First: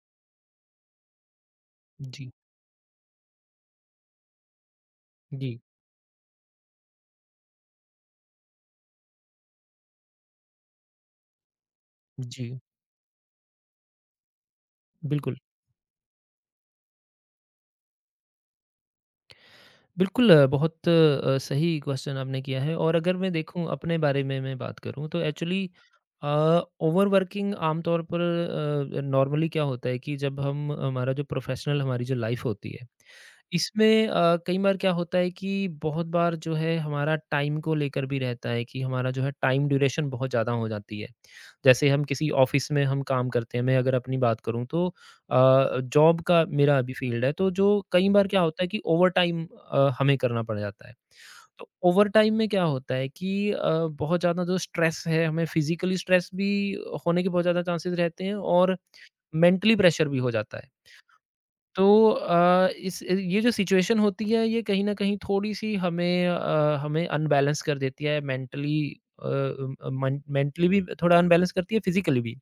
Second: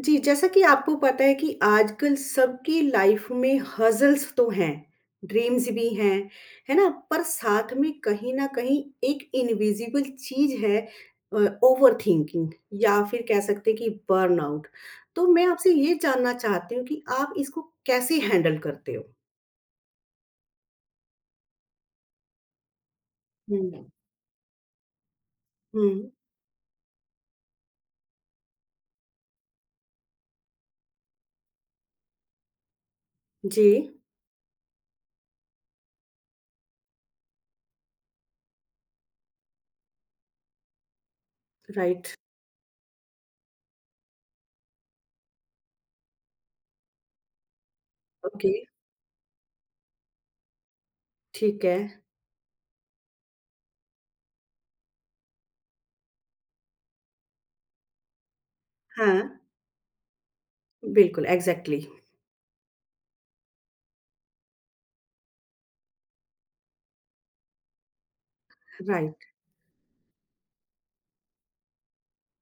जी, जैसा कि आपको पता है कि आजकल जी, सबकी लाइफ में हज़ल्स तो हैं, जी, ड्रीम्स भी हैं, है ना? पर साथ में कहीं न कहीं एक इनविज़िबल चीज़ है अ, ओवरथिंकिंग जी। या फिर कह सकते हैं कि बर्नआउट। तो बिल्कुल, मैं आपसे ये जानना चाहती हूँ कि आप इसको कैसे हैंडल करते हो? बहुत सही क्वेश्चन आपने किया है और अगर मैं देखूँ हुँ। अपने बारे में मैं बात करूँ तो एक्चुअली हुँ, अ, ओवरवर्किंग आमतौर पर नॉर्मली क्या होता है कि जब हम हमारा जो प्रोफ़ेशनल हमारी जो लाइफ़ होती है, जी, इसमें कई बार क्या होता है कि बहुत बार जो है हमारा टाइम को लेकर भी रहता है कि हमारा जो है टाइम ड्यूरेशन बहुत ज़्यादा हो जाती है। जैसे हम राइट, किसी ऑफ़िस में हम काम करते हैं, मैं अगर अपनी बात करूँ तो जॉब का मेरा अभी फील्ड है तो जो कई बार क्या ओके, होता है कि ओवरटाइम हमें करना पड़ जाता है। ठीक तो है। ओवरटाइम में क्या होता है कि बहुत ज़्यादा जो स्ट्रेस है हमें फिज़िकली स्ट्रेस भी होने के बहुत ज़्यादा चांसेस रहते हैं और हाँ, मेंटली प्रेशर भी हो जाता है। बिल्कुल, एग्ज़ैक्टली, तो अ, इस ये जो सिचुएशन होती है ये कहीं न कहीं थोड़ी-सी हमें अनबैलेंस कर देती है मेंटली राइट। मन मेंटली भी थोड़ा अनबैलेंस करती है फिज़िकली भी।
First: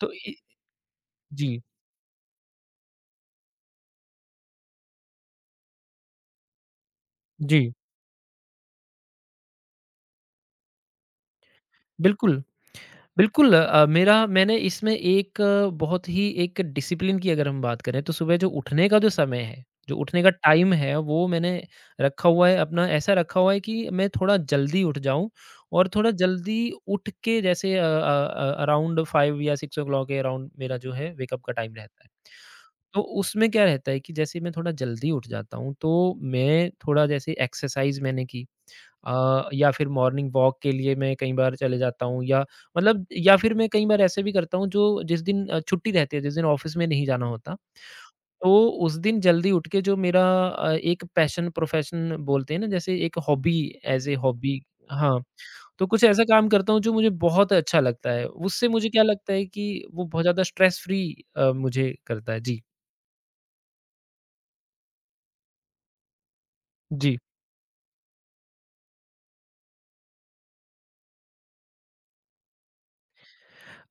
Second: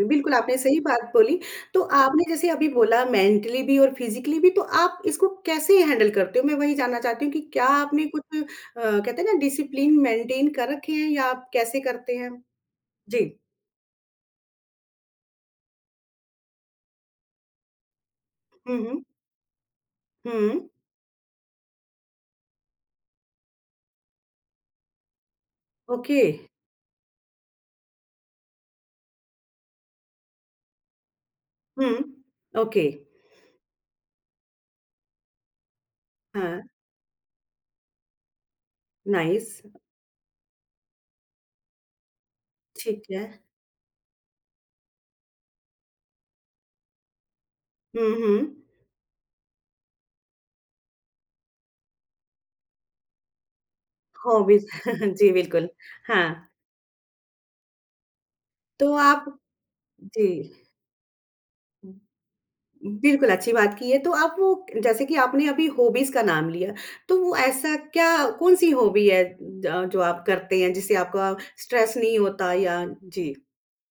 तो बिल्कुल, इ आपने सही बात बोली। जी, तो आपने जैसे अभी बोला मेंटली भी और फिज़िकली भी तो आप इसको कैसे हैंडल करते हो? मैं वही जानना चाहती हूँ कि क्या जी, आपने कुछ कहते हैं ना डिसिप्लिन मेंटेन कर रखे हैं या आप कैसे करते हैं? बिल्कुल। जी। मेरा मैंने इसमें एक बहुत ही एक डिसिप्लिन की अगर हम बात करें तो सुबह जो हुँ, उठने का हुँ। जो समय है, जो उठने का हुँ। टाइम है वो मैंने रखा हुआ है अपना ऐसा रखा हुआ है कि मैं थोड़ा जल्दी उठ जाऊँ और थोड़ा ओके। जल्दी उठ के जैसे अराउंड 5 या 6 ओ क्लॉक के अराउंड मेरा जो है वेकअप का टाइम हुँ। रहता है। ओके। तो उसमें क्या रहता है कि जैसे मैं थोड़ा जल्दी उठ जाता हूँ, तो हाँ, मैं थोड़ा जैसे एक्सरसाइज़ मैंने की नाइस। या फिर मॉर्निंग वॉक के लिए मैं कई बार चले जाता हूँ या मतलब ठीक है। या फिर मैं कई बार ऐसे भी करता हूँ जो जिस दिन छुट्टी रहती है, जिस दिन ऑफ़िस में नहीं जाना होता, हुँ, हुँ। तो उस दिन जल्दी उठ के जो मेरा एक पैशन प्रोफ़ेशन बोलते हैं ना, जैसे एक hobby as a hobby hobbies हाँ, जी, बिल्कुल। तो कुछ हाँ, ऐसा काम करता हूँ जो मुझे बहुत अच्छा लगता है। उससे मुझे तो क्या आप लगता है कि वो बहुत जी। ज़्यादा स्ट्रेस फ्री मुझे करता है। जी। बिल्कुल, अच्छी बात की है। तो आप वो जैसे कि आपने अभी हॉबीज़ का नाम लिया, जी। तो वो ऐसा क्या कौन-सी हॉबी है ज जो आप करते हैं जिससे आपका स्ट्रेस नहीं होता या जी,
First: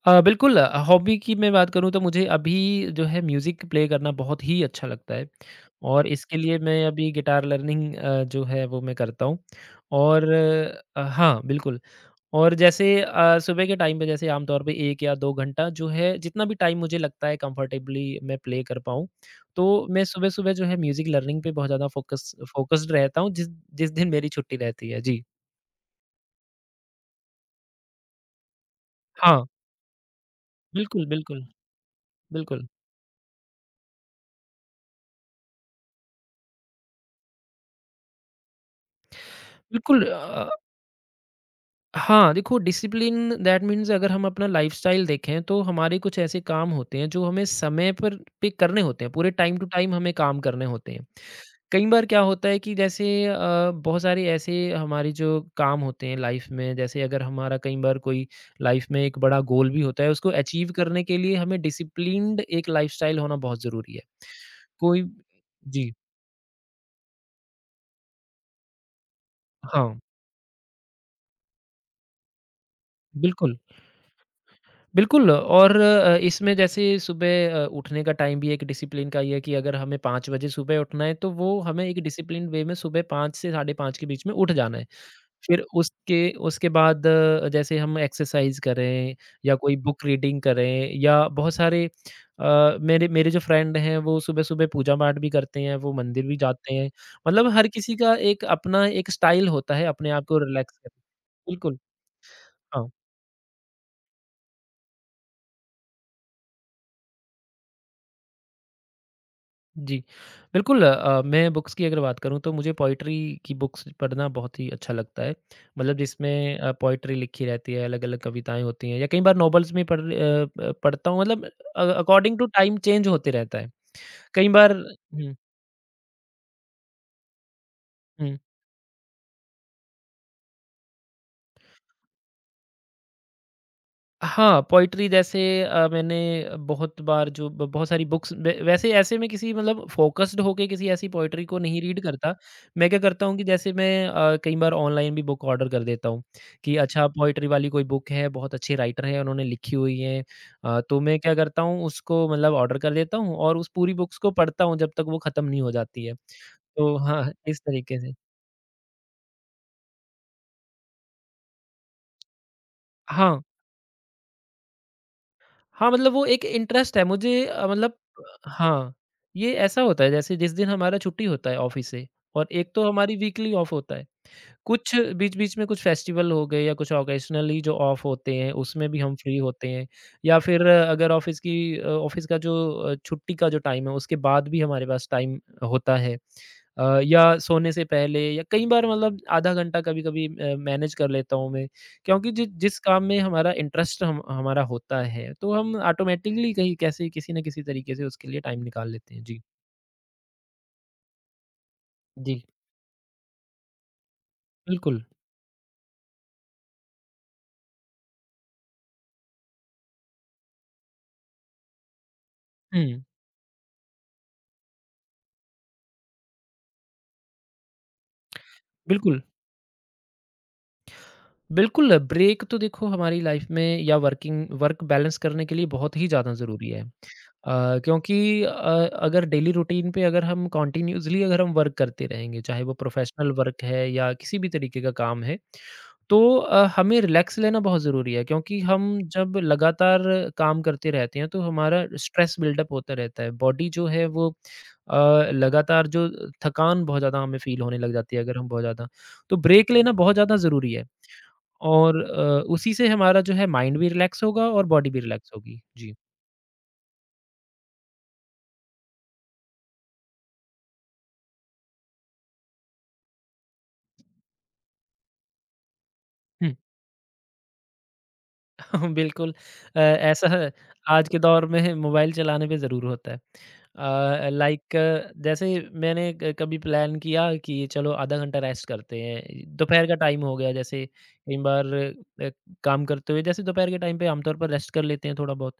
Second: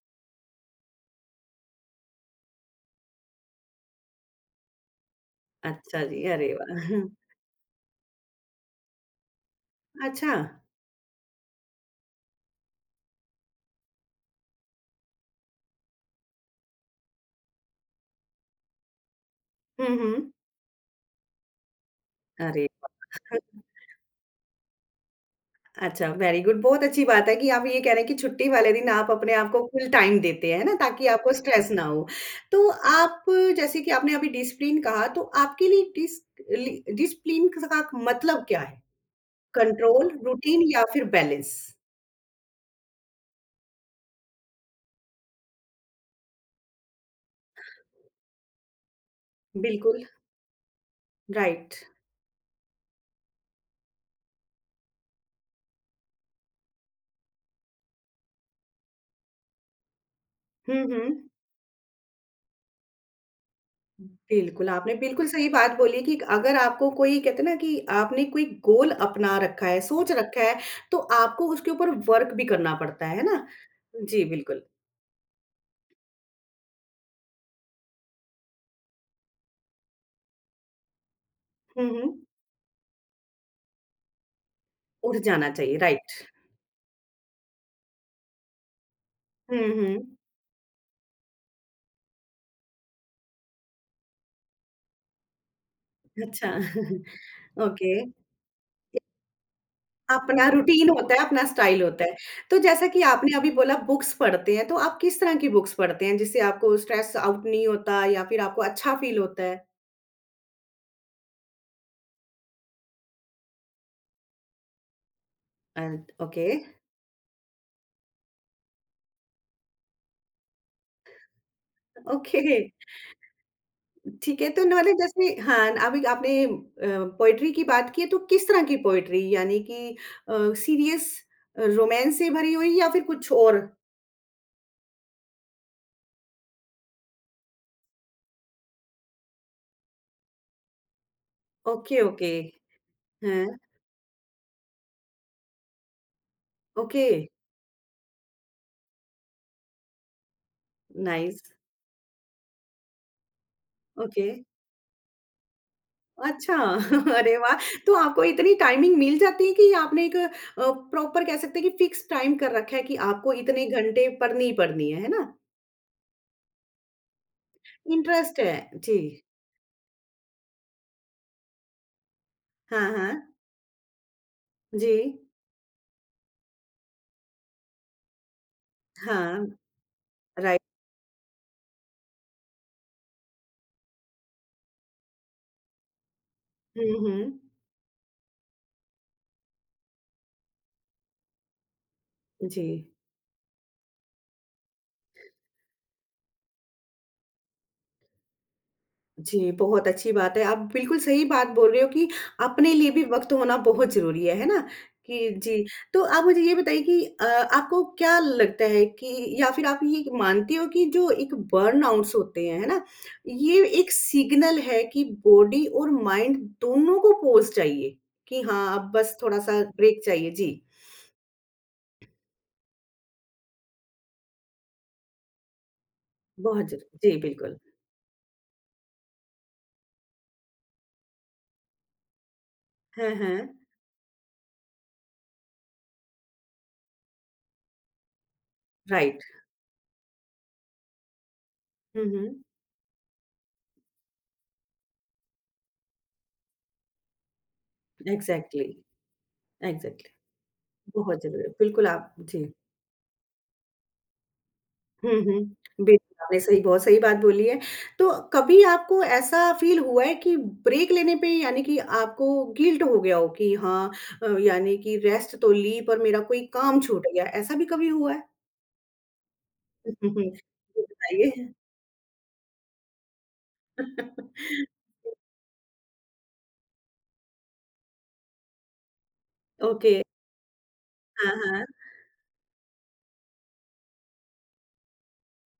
हॉबी की मैं बात करूँ तो मुझे अभी जो है म्यूज़िक प्ले करना बहुत ही अच्छा लगता है अच्छा और जी, इसके अरे लिए मैं वाह! अभी गिटार लर्निंग जो है वो मैं करता हूँ और अच्छा, हाँ बिल्कुल और जैसे सुबह के टाइम पे जैसे आमतौर पे 1 या 2 घंटा जो है जितना भी टाइम मुझे लगता है कंफर्टेबली मैं प्ले कर पाऊँ, तो हुँ, मैं हुँ, सुबह-सुबह जो है म्यूज़िक लर्निंग पे बहुत ज़्यादा अरे फ़ोकस्ड वाह! रहता हूँ जिस जिस दिन मेरी छुट्टी रहती है। जी। अच्छा, वेरी गुड, बहुत अच्छी बात है कि आप ये कह रहे हैं कि छुट्टी वाले दिन आप अपने हाँ, आप को फुल टाइम देते हैं, है ना? ताकि बिल्कुल, आपको बिल्कुल, स्ट्रेस ना हो। बिल्कुल। तो आप जैसे कि आपने अभी डिसिप्लिन कहा, तो आपके लिए डिसिप्लिन का मतलब क्या है? बिल्कुल कंट्रोल, अ रूटीन या फिर बैलेंस। हाँ, देखो डिसिप्लिन दैट मीन्स अगर हम अपना लाइफ़स्टाइल देखें तो हमारे कुछ ऐसे काम होते हैं जो हमें समय पर पे करने होते हैं, पूरे टाइम टू टाइम बिल्कुल, हमें काम करने होते हैं। राइट। कई बार क्या होता है कि जैसे बहुत सारे ऐसे हमारे जो काम होते हैं लाइफ़ में जैसे अगर हमारा कई बार कोई लाइफ़ में एक बड़ा गोल भी होता है, उसको अचीव हुँ, करने के हुँ। लिए हमें डिसिप्लिन्ड एक लाइफ़स्टाइल होना बहुत ज़रूरी है। बिल्कुल, आपने कोई बिल्कुल सही बात जी, बोली कि अगर आपको कोई कहते हैं ना कि आपने कोई गोल अपना रखा है, हाँ, सोच रखा है, तो आपको उसके ऊपर वर्क भी करना पड़ता है ना? बिल्कुल। जी, बिल्कुल। बिल्कुल और इसमें जैसे सुबह उठने का टाइम भी एक डिसिप्लिन का ही है कि अगर हमें 5 बजे सुबह उठना है, तो वो हमें हुँ, एक हुँ। डिसिप्लिन वे में सुबह 5 से साढ़े 5 के बीच में उठ जाना है। उठ जाना फिर चाहिए, राइट। उसके उसके बाद जैसे हम एक्सरसाइज़ करें या हुँ, कोई बुक हुँ। रीडिंग करें या बहुत सारे मेरे मेरे जो फ्रेंड हैं, वो सुबह-सुबह पूजा-पाठ भी करते हैं, वो मंदिर भी अच्छा, जाते हैं। मतलब हर ओके। किसी का एक अपना एक स्टाइल होता है अपने आप को अपना रिलैक्स रूटीन करने होता है, अपना बिल्कुल, स्टाइल होता है। तो जैसा हाँ। कि आपने अभी बोला बुक्स पढ़ते हैं, तो आप किस तरह की बुक्स पढ़ते हैं जिससे आपको स्ट्रेस आउट नहीं होता या फिर आपको अच्छा फ़ील होता है? जी, मैं बुक्स की अगर बात करूँ तो मुझे पोएट्री की बुक्स पढ़ना बहुत ही अच्छा लगता है। मतलब एंड ओके, जिसमें पोएट्री लिखी रहती है, अलग-अलग कविताएँ होती हैं या कई बार नॉवेल्स में पढ़ता हूँ मतलब according to okay time change होते रहता है। ठीक है कई तो बार न मतलब हुँ, जैसे हाँ, अभी आपने पोएट्री की बात की है तो हुँ। किस तरह की पोएट्री यानी कि अ, सीरियस रोमांस से भरी हुई या फिर कुछ और? हाँ, पोएट्री जैसे मैंने बहुत बार जो ब बहुत सारी बुक्स वै वैसे ऐसे मैं किसी मतलब फ़ोकस्ड होके किसी ऐसी पोएट्री को नहीं ओके, रीड ओके। करता। मैं क्या करता हूँ हाँ, कि जैसे मैं कई बार ऑनलाइन भी बुक ऑर्डर कर देता हूँ कि ओके, अच्छा पोएट्री वाली कोई बुक है, बहुत अच्छे राइटर हैं, उन्होंने लिखी हुई है। तो मैं क्या नाइस, करता हूँ उसको मतलब ऑर्डर कर देता हूँ और उस पूरी बुक्स ओके। को पढ़ता हूँ जब तक वो खत्म नहीं हो जाती है। अच्छा तो हाँ, अरे वाह! इस तो तरीके से। आपको इतनी टाइमिंग मिल जाती है कि आपने एक प्रॉपर कह सकते हैं कि फिक्स टाइम कर रखा है कि आपको हाँ। इतने घंटे पढ़नी ही पढ़नी है ना? हाँ, मतलब वो एक इंटरेस्ट है मुझे मतलब इंटरेस्ट है। हाँ, जी। ये ऐसा होता है जैसे जिस दिन हमारा छुट्टी होता है ऑफ़िस से और एक हाँ, तो हमारी हाँ। वीकली ऑफ होता है। जी। कुछ बीच-बीच में कुछ फेस्टिवल हो गए या कुछ ऑकेजनली जो ऑफ होते हैं, उसमें भी हम फ्री हाँ, होते हैं या राइट। फिर अगर ऑफ़िस की ऑफ़िस का जो छुट्टी का जो टाइम है, उसके बाद भी हमारे पास टाइम होता है। हुँ, या हुँ। सोने से पहले या कई बार मतलब आधा घंटा कभी-कभी मैनेज कर लेता हूँ मैं, क्योंकि जि जी। जिस काम में हमारा इंटरेस्ट हम हमारा होता है, तो हम ऑटोमैटिकली कहीं कैसे किसी न किसी तरीके से उसके लिए टाइम निकाल लेते हैं। जी। जी, बहुत अच्छी बात है। आप बिल्कुल सही बात बोल रहे हो कि जी, अपने लिए भी वक़्त होना बहुत ज़रूरी है ना? बिल्कुल। कि जी, तो आप मुझे ये बताइए कि आपको क्या लगता है कि या फिर आप ये मानते हो कि जो एक बर्नआउट्स होते हैं, है ना? हुँ, ये एक सिग्नल है कि बॉडी और माइंड दोनों को पॉज़ चाहिए, कि हाँ, अब बस बिल्कुल। थोड़ा-सा ब्रेक चाहिए। जी, बिल्कुल, ब्रेक तो देखो हमारी लाइफ में या वर्किंग वर्क बैलेंस करने के लिए बहुत ही ज़्यादा बहुत ज़रूरी है। ज़रूरी जी, बिल्कुल। क्योंकि अ, अगर डेली रूटीन पे अगर हम कंटिन्यूअसली अगर हम वर्क करते रहेंगे, चाहे वो हाँ, प्रोफ़ेशनल हाँ, वर्क है या किसी भी तरीके का काम है, तो हमें रिलैक्स लेना बहुत ज़रूरी है क्योंकि हम राइट। जब लगातार काम करते रहते हैं, तो हमारा हुँ, स्ट्रेस हुँ। बिल्डअप होता रहता है। बॉडी जो है वो अ, लगातार जो थकान बहुत ज़्यादा हमें फ़ील होने लग जाती है अगर हम बहुत एग्ज़ैक्टली, ज़्यादा तो ब्रेक लेना एग्ज़ैक्टली। बहुत ज़्यादा ज़रूरी है। बहुत ज़रूरी है। बिल्कुल और आप जी। उसी से हमारा जो है माइंड भी रिलैक्स होगा और बॉडी भी हुँ, रिलैक्स हुँ। होगी। जी। बिल्कुल, आपने सही बहुत सही बात बोली है। तो कभी आपको ऐसा फ़ील हुआ है कि ब्रेक लेने पे यानी कि आपको गिल्ट हो गया हो कि हाँ यानी कि रेस्ट तो ली पर मेरा कोई काम छूट गया, ऐसा भी कभी हुआ है? बिल्कुल हुँ, हुँ। ऐसा है, जी आज के दौर बताइए। में मोबाइल चलाने पे ज़रूर होता है। लाइक जैसे मैंने क कभी प्लान किया कि चलो आधा घंटा रेस्ट करते हैं। दोपहर ओके। का टाइम हो गया जैसे हाँ, कई हाँ। बार अ, काम करते हुए जैसे दोपहर के टाइम पे आमतौर पर रेस्ट कर लेते हैं थोड़ा बहुत।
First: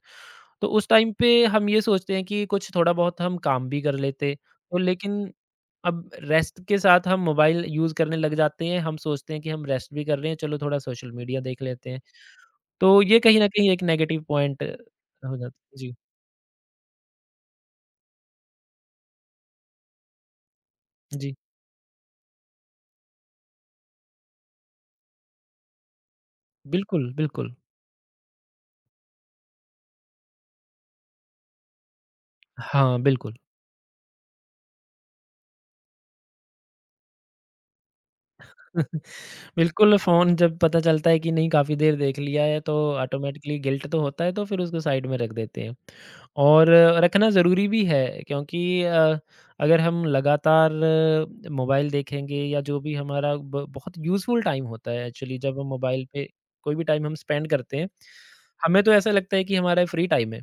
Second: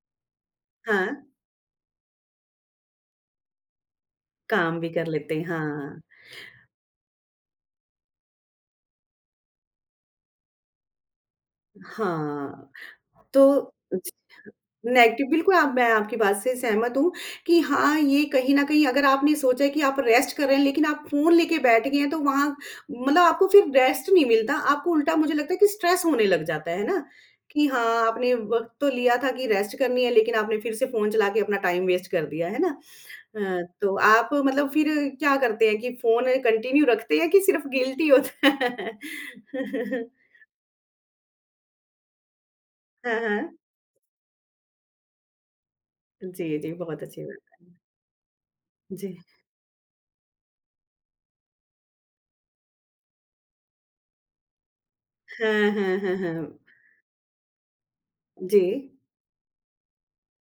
तो उस हाँ, टाइम पे हम ये सोचते हैं कि कुछ थोड़ा बहुत हम काम भी कर लेते। काम तो भी कर लेकिन लेते हैं, हाँ। अब रेस्ट के साथ हम मोबाइल यूज़ करने लग जाते हैं। हम सोचते हैं कि हम रेस्ट भी कर रहे हैं, चलो थोड़ा सोशल मीडिया देख लेते हैं। हाँ, तो ये कहीं न कहीं तो एक नेगेटिव पॉइंट नेगेटिव हो जाता बिल्कुल आप है। मैं जी, आपकी बात से सहमत हूँ कि हाँ, ये कहीं न कहीं अगर आपने सोचा है कि आप रेस्ट कर रहे हैं, लेकिन आप फ़ोन जी। लेके बैठ गए हैं, तो वहाँ मतलब आपको फिर रेस्ट नहीं मिलता, आपको उल्टा मुझे लगता है कि स्ट्रेस होने लग जाता है ना? बिल्कुल। कि हाँ, आपने वक़्त तो लिया था कि रेस्ट करनी है, लेकिन आपने फिर से फ़ोन चला के अपना टाइम वेस्ट कर दिया, है ना? हाँ, बिल्कुल। तो आप मतलब फिर क्या करते हैं कि फ़ोन कंटिन्यू रखते हैं कि सिर्फ़ गिल्टी होता है? बिल्कुल, फ़ोन जब पता चलता है कि नहीं काफ़ी देर देख लिया है तो हाँ, हाँ। ऑटोमेटिकली गिल्ट तो होता है तो फिर उसको साइड में रख देते हैं। जी, और जी, बहुत अच्छी रखना बात है। ज़रूरी भी है क्योंकि जी। अगर हम लगातार मोबाइल देखेंगे या जो भी हमारा ब बहुत यूज़फुल टाइम होता है एक्चुअली जब हम हाँ, हाँ, मोबाइल हाँ, पे हाँ। कोई भी टाइम हम स्पेंड करते हैं, जी, हमें तो ऐसा लगता है कि हमारा फ्री टाइम है।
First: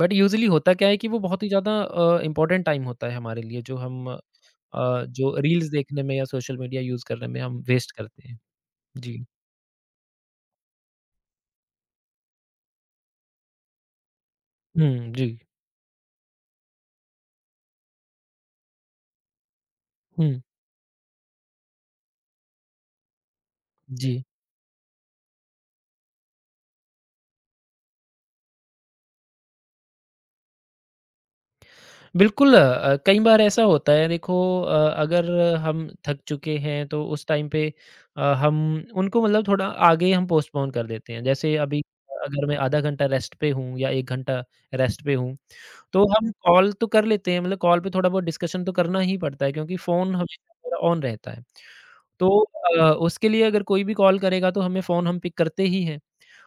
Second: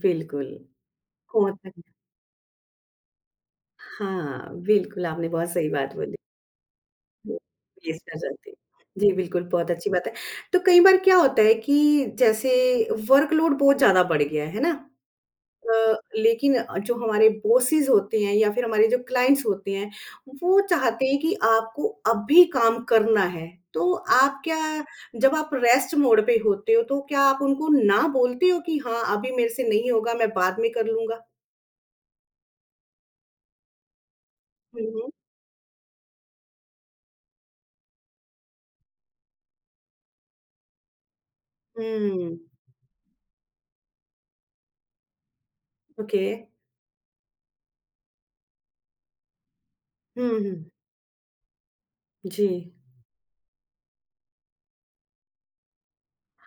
बट यूजुअली बिल्कुल। होता क्या है कि वो बहुत वो ही ज़्यादा मतलब अ, इम्पोर्टेंट टाइम होता है हमारे लिए जो हम हाँ, बिल्कुल आपने जो बहुत सही रील्स बात देखने बोली। में या सोशल मीडिया यूज़ करने वो में हम वेस्ट वेस्ट कर करते हैं। जाती है। जी, जी। बिल्कुल बहुत अच्छी बात है। तो कई बार क्या होता है कि जैसे वर्कलोड बहुत ज़्यादा बढ़ गया है ना? हुँ, जी। लेकिन जो हमारे बॉसेस होते हैं या फिर हमारे जो क्लाइंट्स होते हैं, हुँ, वो चाहते हैं कि आपको अभी काम करना है। तो जी। आप क्या जब आप रेस्ट मोड पे होते हो, तो क्या आप उनको ना बोलते हो कि हाँ, अभी मेरे से नहीं होगा, मैं बाद में कर लूँगा? कई बार ऐसा होता है देखो हुँ, हुँ। अगर हम थक चुके हैं तो उस टाइम पे अ, हम उनको मतलब थोड़ा आगे हम पोस्टपोन कर देते हैं। जैसे अभी हुँ। अगर मैं आधा घंटा रेस्ट पे हूँ या 1 घंटा रेस्ट पे हूँ तो ओके। हम कॉल तो कर लेते हैं, मतलब कॉल पे थोड़ा बहुत डिस्कशन तो करना ही पड़ता है क्योंकि फ़ोन हुँ, हमेशा हुँ। हमारा ऑन रहता है। तो जी। उसके लिए अगर कोई भी कॉल करेगा तो हमें फ़ोन हम पिक करते ही हैं।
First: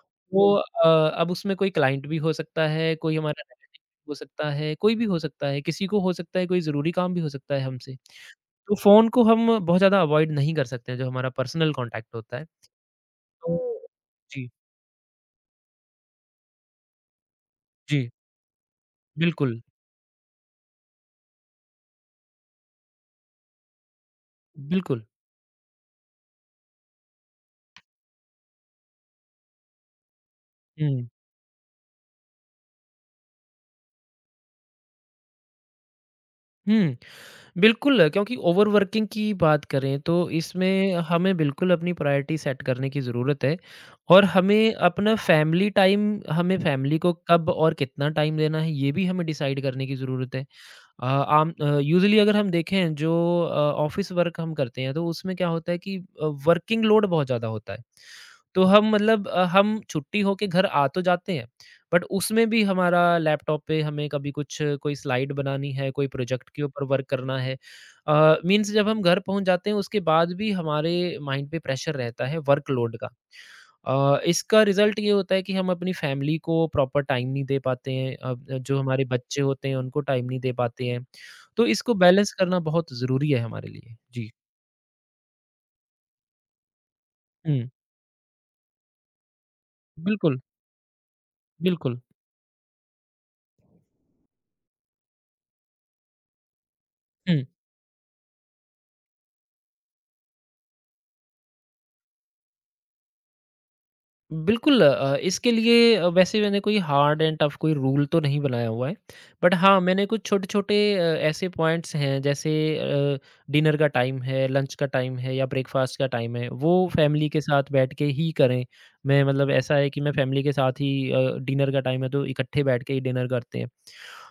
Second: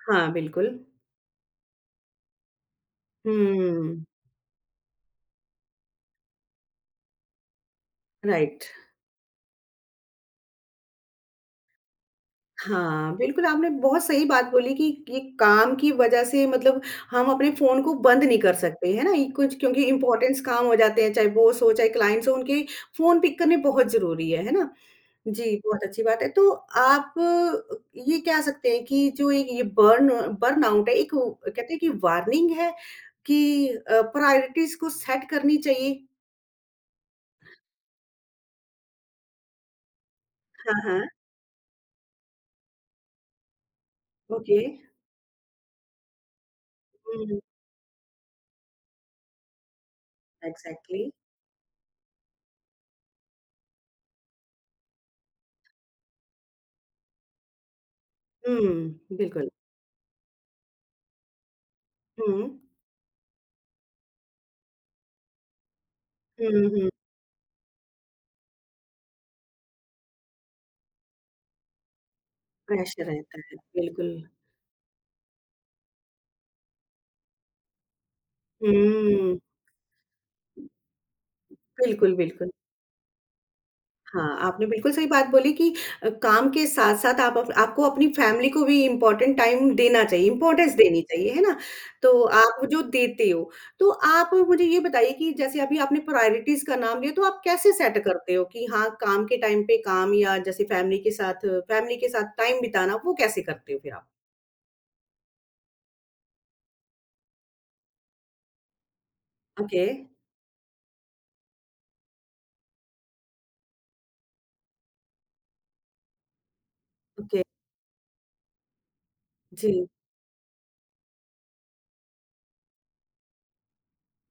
हाँ, तो बिल्कुल। अब उसमें कोई क्लाइंट भी हो सकता है, कोई हमारा रिलेटिव हुँ, हो सकता है, कोई भी हो सकता है, किसी को हो सकता है कोई ज़रूरी काम भी हो सकता है हमसे। राइट। तो फ़ोन को हम बहुत ज़्यादा अवॉइड नहीं कर सकते हैं जो हमारा पर्सनल कॉन्टैक्ट होता है। हाँ, बिल्कुल आपने तो बहुत सही बात जी, बोली कि ये काम की वज़ह से मतलब हम अपने फ़ोन को जी, बंद नहीं कर सकते, है ना? ये कुछ बिल्कुल, क्योंकि इम्पोर्टेंस काम हो जाते हैं, चाहे बॉस हो, चाहे क्लाइंट्स हो, उनके फ़ोन पिक करने बहुत ज़रूरी है ना? बिल्कुल। जी, बहुत अच्छी बात है। तो आप अ, ये कह सकते हैं कि जो एक ये बर्नआउट है, हुँ। एक वो- कहते हैं कि वार्निंग है कि प्रायोरिटीज़ को सेट करनी चाहिए? हुँ। बिल्कुल, क्योंकि ओवरवर्किंग की बात करें तो हाँ, इसमें हाँ, हमें बिल्कुल अपनी प्रायोरिटी सेट करने की ज़रूरत है और ओके। हमें अपना फैमिली टाइम हमें फैमिली को हुँ, कब और कितना टाइम देना है, ये भी हमें डिसाइड करने की ज़रूरत है। एग्ज़ैक्टली। यूजुअली अगर हम देखें जो ऑफ़िस वर्क हम करते हैं, तो उसमें क्या होता है कि वर्किंग लोड बहुत ज़्यादा होता है। तो हुँ, हम मतलब बिल्कुल। हम छुट्टी होके घर आ तो जाते हैं, बट हुँ। उसमें भी हमारा लैपटॉप पे हमें कभी कुछ कोई स्लाइड बनानी है, कोई प्रोजेक्ट के हुँ, ऊपर हुँ, वर्क करना है। मीन्स जब हम घर पहुँच जाते हैं, उसके बाद भी हमारे माइंड पे प्रेशर रहता है वर्कलोड प्रेशर का। रहता है, बिल्कुल। इसका रिज़ल्ट ये होता है कि हम अपनी फ़ैमिली को प्रॉपर टाइम नहीं दे पाते हैं। अब जो हमारे हुँ, बच्चे होते हैं, उनको टाइम नहीं दे पाते हैं। तो इसको बिल्कुल, बैलेंस बिल्कुल। करना बहुत ज़रूरी है हमारे लिए। जी। हाँ, आपने बिल्कुल सही बात बोली कि काम के साथ-साथ आप अप हुँ, आपको अपनी फ़ैमिली को भी इम्पोर्टेंट टाइम देना चाहिए, बिल्कुल, इम्पोर्टेंस देनी चाहिए, है ना? बिल्कुल। तो आप जो देते हो, तो आप मुझे ये बताइए कि जैसे अभी आपने प्रायोरिटीज़ का नाम लिया, तो आप हुँ। कैसे सेट करते हो कि हाँ, काम के टाइम पे काम या जैसे फ़ैमिली के साथ टाइम बिताना, वो कैसे करते हो फिर आप? बिल्कुल इसके लिए वैसे मैंने कोई हार्ड एंड टफ कोई रूल तो नहीं बनाया हुआ है। बट हाँ, ओके, मैंने कुछ छोटे-छोटे ऐसे पॉइंट्स हैं जैसे अ, डिनर का टाइम है, लंच का टाइम है या ब्रेकफ़ास्ट का टाइम है, वो फैमिली ओके, के साथ बैठ के ही करें। मैं मतलब जी। ऐसा है कि मैं फैमिली के साथ ही डिनर का टाइम है तो इकट्ठे बैठ के ही डिनर करते हैं।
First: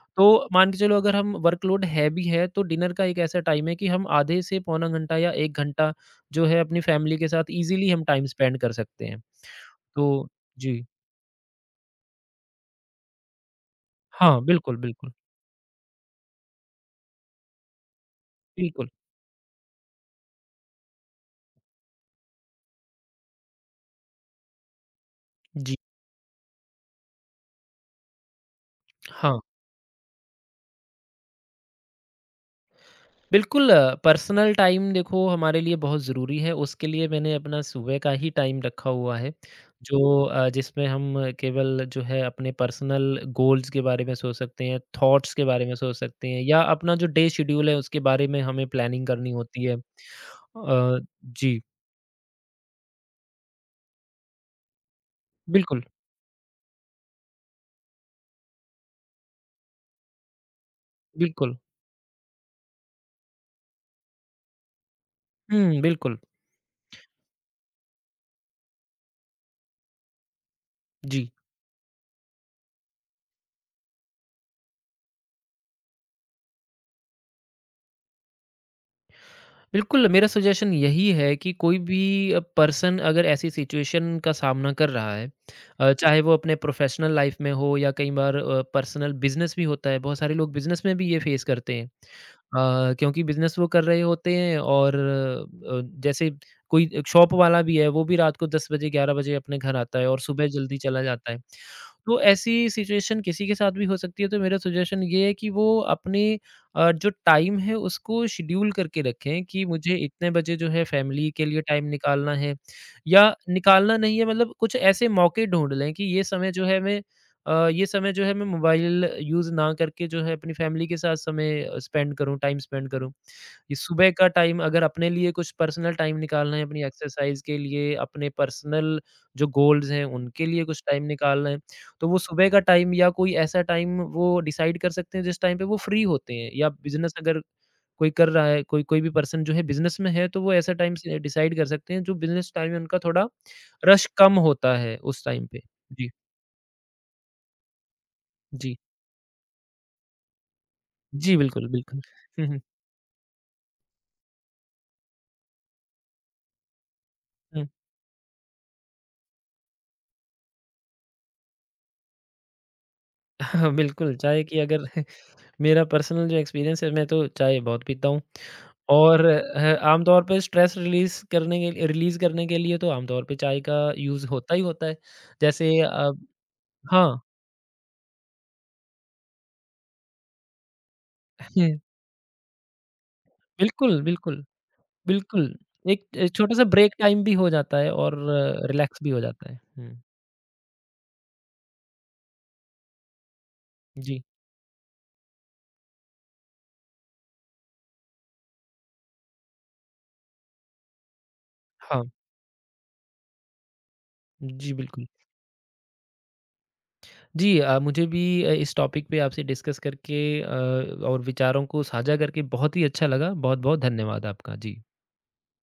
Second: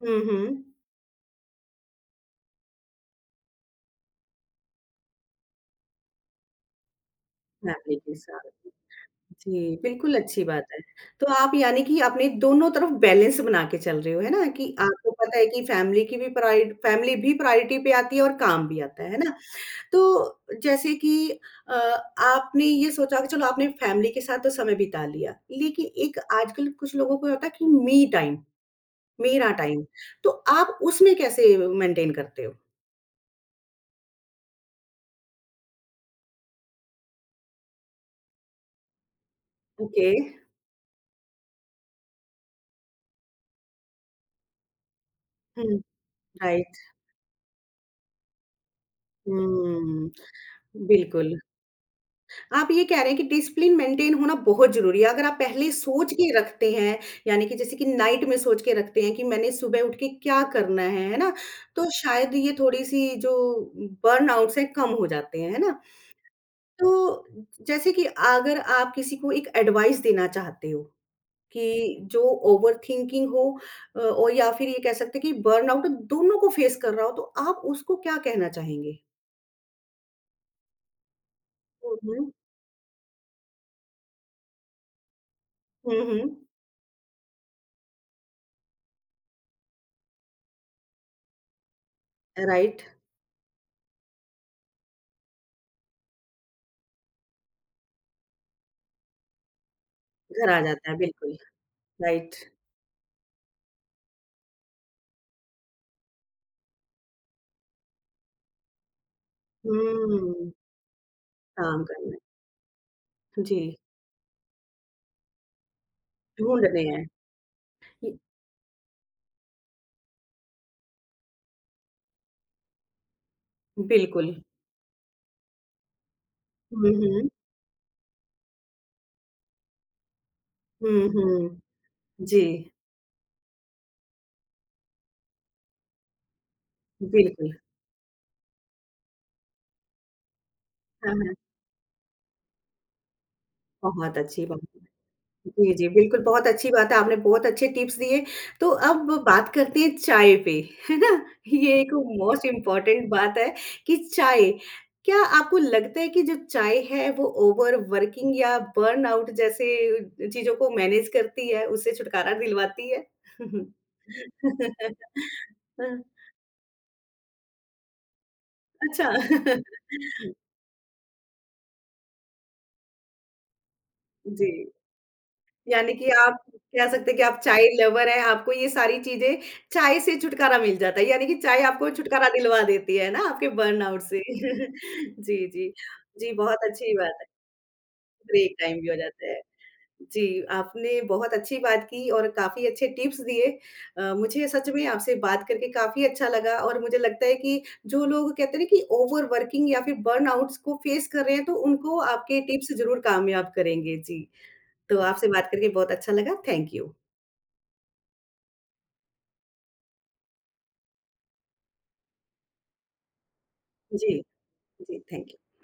हुँ, तो हुँ। मान के चलो अगर हम वर्कलोड हैवी है तो डिनर का एक ऐसा टाइम है कि हम आधे से पौना घंटा या 1 घंटा जो है अपनी फैमिली के साथ ईज़िली फैमिली हम के टाइम साथ। स्पेंड कर सकते हैं। जी, तो बिल्कुल अच्छी बात है। जी। तो आप यानी कि अपने दोनों तरफ बैलेंस बना के चल रहे हो, है हाँ, ना? कि बिल्कुल, आपको बिल्कुल, पता है कि फैमिली भी प्रायोरिटी पे आती है और काम भी बिल्कुल। आता है ना? तो जैसे कि अ, आपने ये सोचा कि चलो आपने फैमिली के साथ तो समय बिता लिया, जी, लेकिन एक आजकल कुछ लोगों को होता है कि मी टाइम, हाँ। मेरा टाइम, तो आप उसमें कैसे मेंटेन करते हो? बिल्कुल पर्सनल टाइम देखो हमारे लिए बहुत ज़रूरी है, उसके लिए मैंने अपना सुबह का ही टाइम रखा हुआ है, ओके। जो जिसमें हम केवल जो है अपने पर्सनल गोल्स के बारे में सोच सकते हैं, थॉट्स के बारे में हुँ, सोच सकते हैं या राइट। अपना जो डे शेड्यूल है उसके बारे में हमें प्लानिंग करनी होती है। हुँ। अ, बिल्कुल। जी, आप ये कह रहे हैं कि डिसिप्लिन मेंटेन होना बहुत ज़रूरी है। अगर आप पहले बिल्कुल, सोच के रखते हैं, यानी कि जैसे कि नाइट में सोच के रखते हैं कि मैंने सुबह उठ के क्या करना है ना? बिल्कुल। तो शायद ये थोड़ी-सी जो बर्नआउट्स हैं कम हो जाते हैं, है ना? हुँ, बिल्कुल। तो जैसे कि अगर आप किसी को एक एडवाइस देना चाहते हो जी। कि जो ओवरथिंकिंग हो या फिर ये कह सकते हैं कि बर्नआउट दोनों को फेस कर रहा हो, तो आप उसको क्या कहना चाहेंगे? बिल्कुल, मेरा सजेशन यही है कि कोई हुँ, भी हुँ। पर्सन अगर ऐसी सिचुएशन का सामना कर रहा है हुँ, चाहे वो हुँ। अपने प्रोफ़ेशनल लाइफ़ में हो या कई बार पर्सनल बिज़नेस भी होता है, बहुत सारे लोग बिज़नेस में भी ये फ़ेस करते हैं। राइट। क्योंकि बिज़नेस वो कर रहे होते हैं और जैसे कोई एक शॉप वाला भी है, वो भी रात को 10 बजे, 11 बजे अपने घर आता है और सुबह घर आ जल्दी जाता है, चला जाता बिल्कुल, है। तो राइट। ऐसी सिचुएशन किसी के साथ भी हो सकती है, तो मेरा सजेशन ये है कि वो अपने और जो टाइम है उसको शेड्यूल करके रखें कि मुझे इतने हुँ, बजे जो है फैमिली के लिए काम टाइम करना है। निकालना है या जी, निकालना नहीं है मतलब कुछ ऐसे मौके ढूंढ लें कि ये समय ढूँढ जो है रहे मैं हैं। अ, ये समय ये जो है मैं मोबाइल यूज़ ना करके जो है अपनी फैमिली के साथ समय स्पेंड करूँ टाइम स्पेंड करूँ। ये सुबह का बिल्कुल। टाइम अगर अपने लिए कुछ पर्सनल टाइम निकालना है अपनी हुँ, हुँ। एक्सरसाइज़ के लिए, अपने पर्सनल जो गोल्स हैं उनके लिए कुछ टाइम हुँ, निकालना है। हुँ। तो वो सुबह का जी, टाइम या कोई ऐसा टाइम वो डिसाइड कर सकते हैं जिस टाइम पे वो फ्री होते हैं या बिज़नेस अगर बिल्कुल। कोई कर रहा है, कोई कोई भी पर्सन जो है बिज़नेस में है तो वो ऐसा टाइम हाँ, से हाँ। डिसाइड कर सकते हैं जो बिज़नेस टाइम है उनका थोड़ा रश बहुत कम अच्छी बात। होता है उस टाइम पे। जी, जी, जी, बिल्कुल, बहुत अच्छी बात है, आपने बहुत अच्छे टिप्स दिए। तो जी। अब बात करते हैं चाय पे, है ना? जी, बिल्कुल, ये एक बिल्कुल। मोस्ट हुँ, हुँ, इम्पोर्टेंट बात है कि चाय क्या आपको लगता है कि जो चाय है, वो हुँ। ओवरवर्किंग या बर्नआउट जैसे चीज़ों को मैनेज करती है, उससे छुटकारा दिलवाती है? हाँ, बिल्कुल चाय की अगर अ, मेरा पर्सनल जो एक्सपीरियंस है मैं तो चाय बहुत पीता हूँ अच्छा। और ह आम तौर पे स्ट्रेस रिलीज़ करने के लिए तो आम तौर पे चाय का यूज़ जी। होता ही होता है। जैसे यानी कि आप कह सकते हैं कि हाँ। आप चाय लवर हैं, आपको ये सारी चीज़ें चाय से छुटकारा मिल जाता है, यानी कि चाय जी, आपको छुटकारा दिलवा देती है ना आपके बर्नआउट बिल्कुल, से। बिल्कुल, जी, बिल्कुल। जी। एक जी, छोटा-सा बहुत ब्रेक अच्छी बात टाइम है, भी हो जाता है और ब्रेक टाइम भी हो रिलैक्स भी हो जाता है। जाता है। हुँ, जी, आपने बहुत अच्छी बात की और काफ़ी अच्छे टिप्स दिए। जी, मुझे सच में आपसे बात करके काफ़ी अच्छा लगा और मुझे लगता है कि जो लोग कहते हैं ना कि ओवरवर्किंग या फिर बर्नआउट्स को फेस कर रहे हैं, तो उनको हाँ, आपके टिप्स ज़रूर कामयाब करेंगे। जी, जी तो बिल्कुल। आपसे बात करके बहुत अच्छा लगा। Thank you. जी मुझे भी इस टॉपिक पे आपसे डिस्कस करके और विचारों को साझा करके बहुत ही अच्छा लगा। बहुत-बहुत Yes. धन्यवाद आपका। जी। Yes. Thank you.